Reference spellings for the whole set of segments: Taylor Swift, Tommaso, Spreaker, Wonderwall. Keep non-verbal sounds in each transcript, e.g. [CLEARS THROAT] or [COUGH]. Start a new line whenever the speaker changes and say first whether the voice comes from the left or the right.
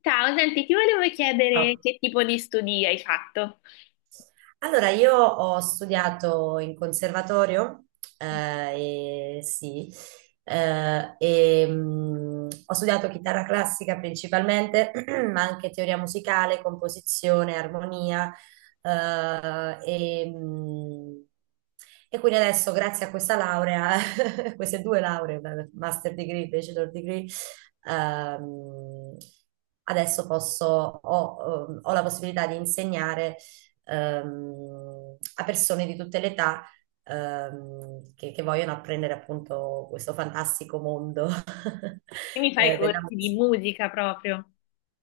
left: Ciao, senti, ti volevo chiedere
right: Ciao.
left: che tipo di studi hai fatto.
right: Allora, io ho studiato in conservatorio, e, sì, e, ho studiato chitarra classica principalmente, [CLEARS THROAT] ma anche teoria musicale, composizione, armonia, eh, e, mh, e quindi adesso, grazie a questa laurea, [LAUGHS] queste due lauree, master degree, bachelor degree, ehm, adesso posso, ho la possibilità di insegnare a persone di tutte le età, che vogliono apprendere appunto questo fantastico mondo
left: Quindi
right: [LAUGHS]
left: fai
right: della
left: corsi di
right: musica.
left: musica proprio.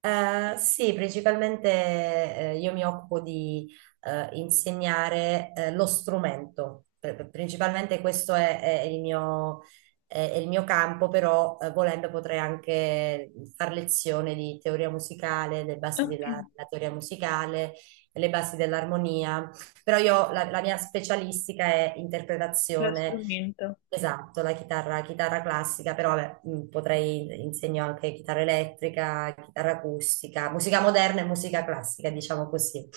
right: Sì, principalmente io mi occupo di insegnare lo strumento. Principalmente questo è il mio, è il mio campo, però volendo potrei anche far lezione di teoria musicale, le basi
left: Ok,
right: della teoria musicale, le basi dell'armonia, però io la mia specialistica è
left: lo
right: interpretazione.
left: strumento.
right: Esatto, la chitarra, chitarra classica, però vabbè, potrei insegno anche chitarra elettrica, chitarra acustica, musica moderna e musica classica, diciamo così.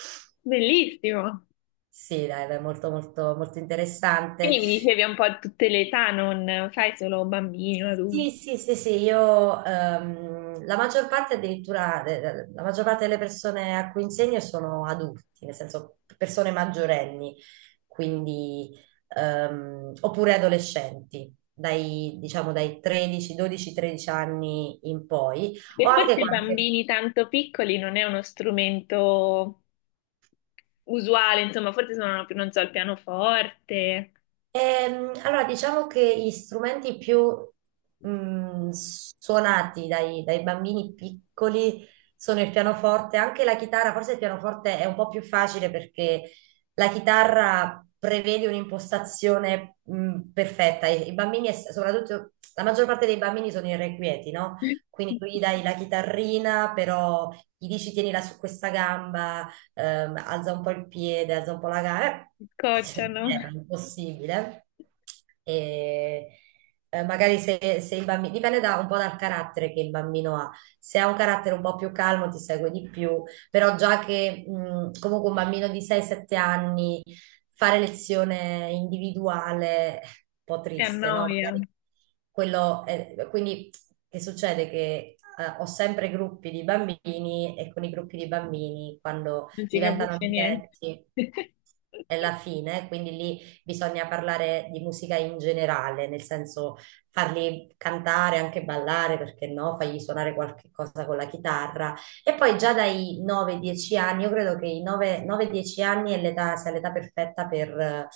left: Bellissimo.
right: Sì, dai, beh, molto molto molto interessante.
left: Quindi mi dicevi un po' a tutte le età, non fai solo bambini o
right: Sì,
left: adulti.
right: sì, sì, sì, io la maggior parte addirittura, la maggior parte delle persone a cui insegno sono adulti, nel senso persone maggiorenni, quindi, oppure adolescenti, dai, diciamo dai 13, 12, 13 anni in poi.
left: E
right: Ho anche
left: forse i
right: qualche.
left: bambini tanto piccoli non è uno strumento usuale, insomma, forse suonano più, non so, il pianoforte.
right: Allora, diciamo che gli strumenti più suonati dai bambini piccoli sono il pianoforte, anche la chitarra. Forse il pianoforte è un po' più facile perché la chitarra prevede un'impostazione perfetta. I bambini, soprattutto la maggior parte dei bambini sono irrequieti, no?
left: [LAUGHS]
right: Quindi tu gli dai la chitarrina, però gli dici tienila su questa gamba, alza un po' il piede, alza un po' la gara,
left: Si
right: cioè, non
left: scocciano,
right: era impossibile. E, magari se il bambino, un po' dal carattere che il bambino ha. Se ha un carattere un po' più calmo ti segue di più, però già che comunque un bambino di 6-7 anni fare lezione individuale è un po'
left: si
right: triste, no?
left: annoia,
right: Magari quindi che succede? Che ho sempre gruppi di bambini e con i gruppi di bambini, quando
left: non si
right: diventano
left: capisce niente.
right: amichetti.
left: [LAUGHS] Per
right: È la fine, quindi lì bisogna parlare di musica in generale, nel senso farli cantare, anche ballare, perché no, fargli suonare qualche cosa con la chitarra. E poi già dai 9-10 anni, io credo che i 9-10 anni sia l'età perfetta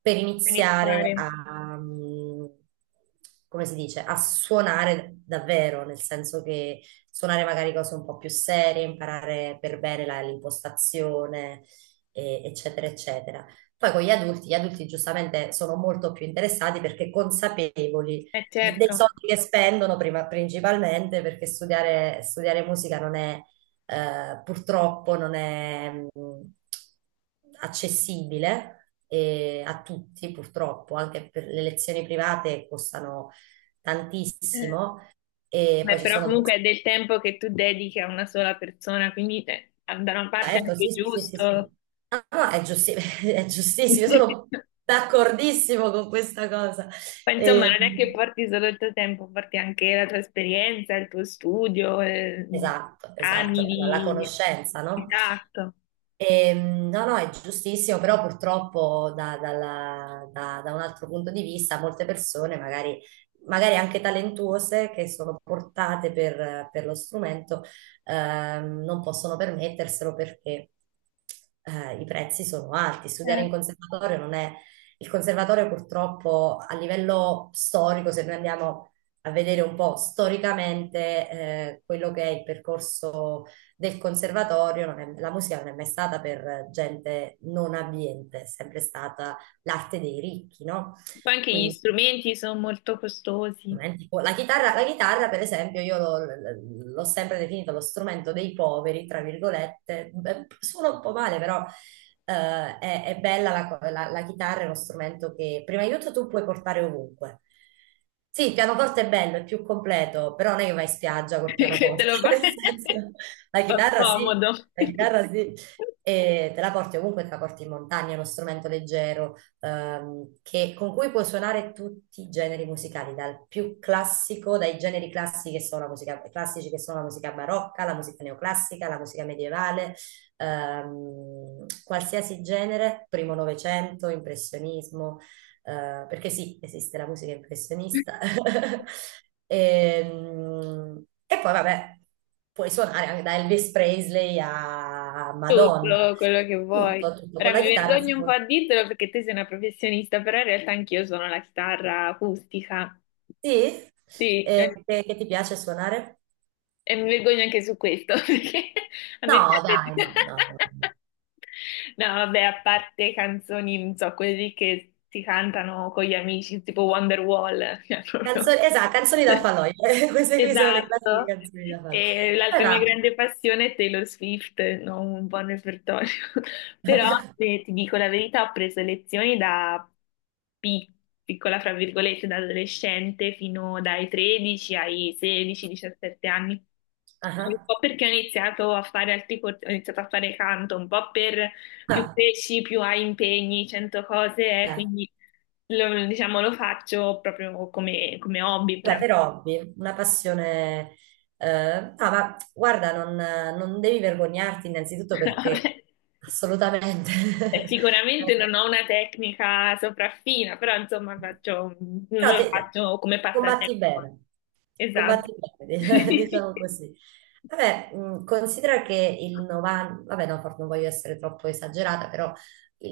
right: per iniziare
left: iniziare.
right: a, come si dice, a suonare davvero, nel senso che suonare magari cose un po' più serie, imparare per bene l'impostazione, eccetera, eccetera. Poi con gli adulti giustamente sono molto più interessati perché consapevoli
left: Eh
right: dei
left: certo,
right: soldi che spendono, principalmente perché studiare musica non è, purtroppo non è, accessibile, a tutti, purtroppo. Anche per le lezioni private costano
left: eh,
right: tantissimo e poi
left: beh,
right: ci
left: però
right: sono degli.
left: comunque è del tempo che tu dedichi a una sola persona, quindi da una parte è
right: Certo,
left: anche
right: sì, sì, sì, sì, sì.
left: giusto.
right: Ah, no, è [LAUGHS] è giustissimo, io sono
left: [LAUGHS]
right: d'accordissimo con questa cosa.
left: Ma insomma,
right: E-
left: non è che porti solo il tuo tempo, porti anche la tua esperienza, il tuo studio,
right: Esatto,
left: anni
right: esatto, la
left: di...
right: conoscenza, no?
left: Esatto.
right: No, no, è giustissimo, però purtroppo da un altro punto di vista molte persone, magari, magari anche talentuose, che sono portate per lo strumento, non possono permetterselo perché i prezzi sono alti. Studiare in
left: Certo.
right: conservatorio non è. Il conservatorio purtroppo a livello storico, se noi andiamo a vedere un po' storicamente quello che è il percorso del conservatorio. Non è. La musica non è mai stata per gente non abbiente, è sempre stata l'arte dei ricchi, no?
left: Poi anche gli strumenti sono molto costosi,
right: La chitarra, per esempio, io l'ho sempre definita lo strumento dei poveri, tra virgolette. Beh, suona un po' male, però è bella la chitarra, è uno strumento che prima di tutto tu puoi portare ovunque. Sì, il pianoforte è bello, è più completo, però non è che vai in spiaggia col
left: [LAUGHS] che te
right: pianoforte,
left: lo fa [LAUGHS]
right: [LAUGHS]
left: un
right: nel senso, la
left: po'
right: chitarra sì,
left: scomodo.
right: la chitarra sì, e te la porti ovunque, te la porti in montagna, è uno strumento leggero, con cui puoi suonare tutti i generi musicali, dal più classico, dai generi classici che sono la musica, classici che sono la musica barocca, la musica neoclassica, la musica medievale, qualsiasi genere, primo novecento, impressionismo, perché sì, esiste la musica impressionista.
left: [LAUGHS]
right: [LAUGHS] E poi vabbè, puoi suonare anche da Elvis Presley a Madonna,
left: Tutto quello che vuoi.
right: tutto, tutto, con
left: Ora
right: la
left: mi
right: chitarra si
left: vergogno un
right: può.
left: po' a dirtelo perché te sei una professionista, però in realtà anch'io suono la chitarra acustica.
right: Sì?
left: Sì,
right: E che ti piace suonare?
left: e mi vergogno anche su questo [LAUGHS] perché a
right: No,
left: me piace.
right: dai, no, no, no.
left: [LAUGHS]
right: No.
left: No, vabbè, a parte canzoni, non so, quelli che si cantano con gli amici, tipo Wonderwall. [LAUGHS] Cioè, proprio
right: Canzoni, esatto, canzoni da falò. [LAUGHS] Queste qui sono le classiche
left: esatto.
right: canzoni da falò.
left: E l'altra mia
right: Allora,
left: grande passione è Taylor Swift, non un buon repertorio. [LAUGHS] Però
right: [LAUGHS]
left: se ti dico la verità, ho preso lezioni da pi- piccola, fra virgolette, da adolescente fino dai 13 ai 16-17 anni.
right: ah,
left: Un
right: ah,
left: po' perché ho iniziato a fare altri corsi, ho iniziato a fare canto, un po' per più
right: ah,
left: cresci, più hai impegni, 100 cose,
right: beh,
left: quindi lo, diciamo, lo faccio proprio come, come hobby
right: beh,
left: puramente.
right: per hobby, una passione. Ah, ma guarda, non devi vergognarti innanzitutto
left: [LAUGHS]
right: perché
left: Vabbè,
right: assolutamente. [LAUGHS]
left: sicuramente non ho una tecnica sopraffina, però insomma faccio, non
right: Però
left: lo faccio come
right: combatti
left: passatempo.
right: bene,
left: Esatto.
right: combatti
left: [LAUGHS]
right: bene, [LAUGHS] diciamo così. Vabbè, considera che il 90, vabbè no, forse non voglio essere troppo esagerata, però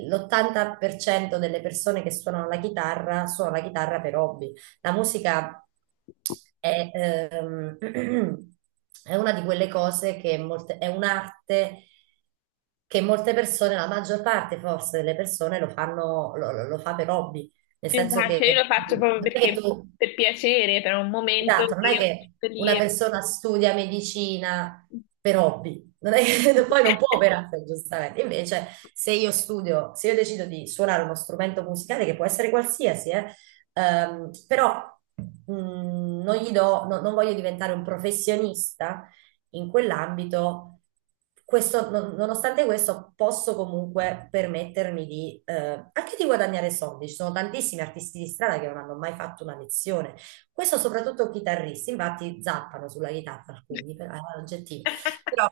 right: l'80% delle persone che suonano la chitarra suona la chitarra per hobby. La musica è, [CLEARS THROAT] è una di quelle cose che molte, è un'arte che molte persone, la maggior parte forse delle persone lo fanno, lo, lo fa per hobby, nel senso
left: Esatto,
right: che
left: cioè, io lo faccio proprio
right: non è che
left: perché
right: tu.
left: per piacere, per un momento
right: Esatto, non
left: che
right: è
left: io
right: che
left: metto lì.
right: una
left: E...
right: persona studia medicina per hobby, non è che [LAUGHS] poi non può
left: [LAUGHS]
right: operare, giustamente. Invece, se io decido di suonare uno strumento musicale, che può essere qualsiasi, però mh, non gli do, non voglio diventare un professionista in quell'ambito. Questo, nonostante questo, posso comunque permettermi di, anche di guadagnare soldi. Ci sono tantissimi artisti di strada che non hanno mai fatto una lezione. Questo soprattutto chitarristi, infatti zappano sulla chitarra alcuni, però è un aggettivo. Però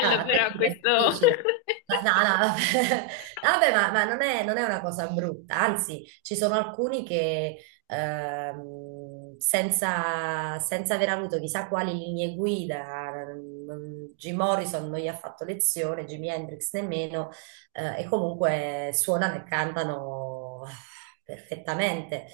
right: ah, la
left: però
right: tecnica è
left: questo.
right: difficile. No,
left: [LAUGHS]
right: no, vabbè, [LAUGHS] vabbè, ma non è, non è una cosa brutta, anzi, ci sono alcuni che senza aver avuto chissà quali linee guida, Jim Morrison non gli ha fatto lezione, Jimi Hendrix nemmeno, e comunque suonano e cantano perfettamente,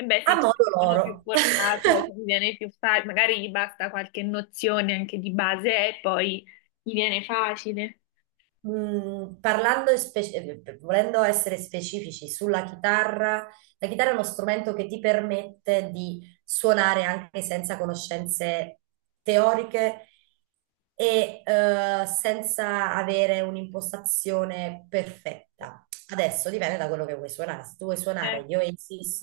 left: E beh,
right: a
left: sì, c'è
right: modo
left: chi sono più
right: loro. [LAUGHS]
left: portato, che mi viene più facile, magari gli basta qualche nozione anche di base e poi gli viene facile.
right: Parlando, e volendo essere specifici sulla chitarra, la chitarra è uno strumento che ti permette di suonare anche senza conoscenze teoriche e senza avere un'impostazione perfetta. Adesso dipende da quello che vuoi suonare. Se tu vuoi
left: Eh,
right: suonare gli Oasis,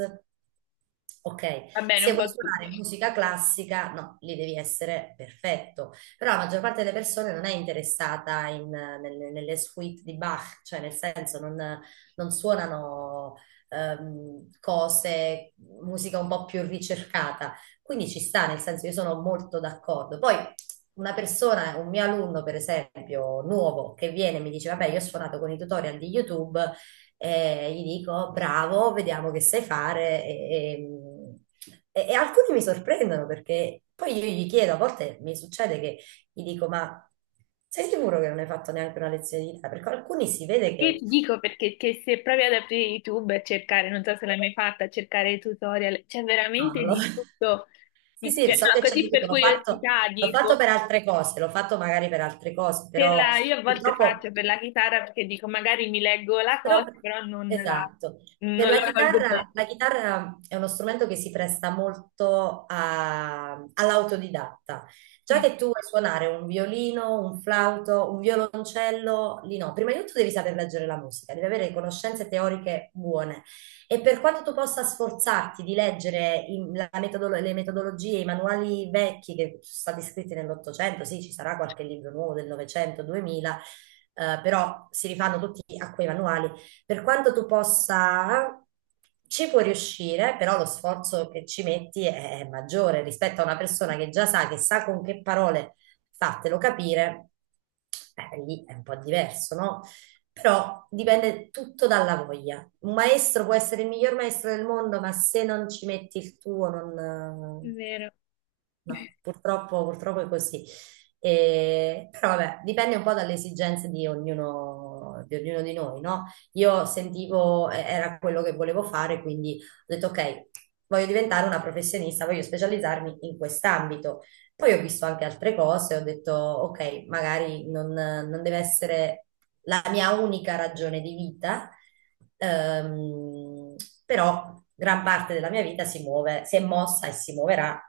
right: ok.
left: va bene,
right: Se
left: un
right: vuoi
left: po'
right: suonare
left: tutti.
right: musica classica, no, lì devi essere perfetto, però la maggior parte delle persone non è interessata nelle suite di Bach, cioè nel senso non, suonano, cose, musica un po' più ricercata. Quindi ci sta, nel senso io sono molto d'accordo. Poi una persona, un mio alunno per esempio, nuovo, che viene e mi dice, vabbè, io ho suonato con i tutorial di YouTube, e gli dico, bravo, vediamo che sai fare. E alcuni mi sorprendono perché poi io gli chiedo, a volte mi succede che gli dico, ma sei sicuro che non hai fatto neanche una lezione di Italia? Perché alcuni si vede
left: Io
right: che.
left: ti dico perché che se provi ad aprire YouTube e cercare, non so se l'hai mai fatta, a cercare tutorial, c'è
right: No,
left: veramente
right: non l'ho.
left: di
right: [LAUGHS]
left: tutto.
right: Sì, sì, so
left: No,
right: che ci ho
left: così
right: dovuto,
left: per curiosità
right: l'ho fatto
left: dico,
right: per altre cose, l'ho fatto magari per altre cose,
left: per
right: però
left: la... io a volte
right: purtroppo.
left: faccio per la chitarra perché dico magari mi leggo la
right: Però,
left: cosa, però non la,
right: esatto, per
left: non la colgo bene.
right: la chitarra è uno strumento che si presta molto all'autodidatta. Già
left: Sì,
right: che tu vuoi suonare un violino, un flauto, un violoncello, lì no. Prima di tutto devi saper leggere la musica, devi avere conoscenze teoriche buone. E per quanto tu possa sforzarti di leggere le metodologie, i manuali vecchi che sono stati scritti nell'Ottocento, sì, ci sarà qualche libro nuovo del Novecento, 2000, però si rifanno tutti a quei manuali, per quanto tu possa, ci puoi riuscire, però lo sforzo che ci metti è maggiore rispetto a una persona che già sa, che sa con che parole fartelo capire, lì è un po' diverso, no? Però dipende tutto dalla voglia. Un maestro può essere il miglior maestro del mondo, ma se non ci metti il tuo,
left: è
right: non.
left: vero.
right: No, purtroppo, purtroppo è così. Però vabbè, dipende un po' dalle esigenze di ognuno, di ognuno di noi, no? Io sentivo, era quello che volevo fare, quindi ho detto ok, voglio diventare una professionista, voglio specializzarmi in quest'ambito. Poi ho visto anche altre cose, ho detto ok, magari non, non deve essere la mia unica ragione di vita, ehm, però gran parte della mia vita si muove, si è mossa e si muoverà,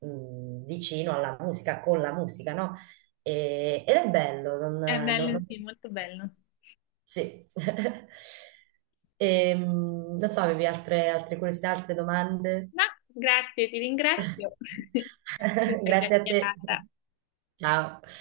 right: vicino alla musica, con la musica, no? Ed è bello, non,
left: È
right: non-
left: bello,
right: non-
left: sì, molto bello.
right: sì. [LAUGHS] Non so, avevi altre curiosità, altre domande?
left: Ma grazie, ti ringrazio [LAUGHS] per
right: [LAUGHS]
left: questa
right: Grazie a te.
left: chiacchierata.
right: Ciao.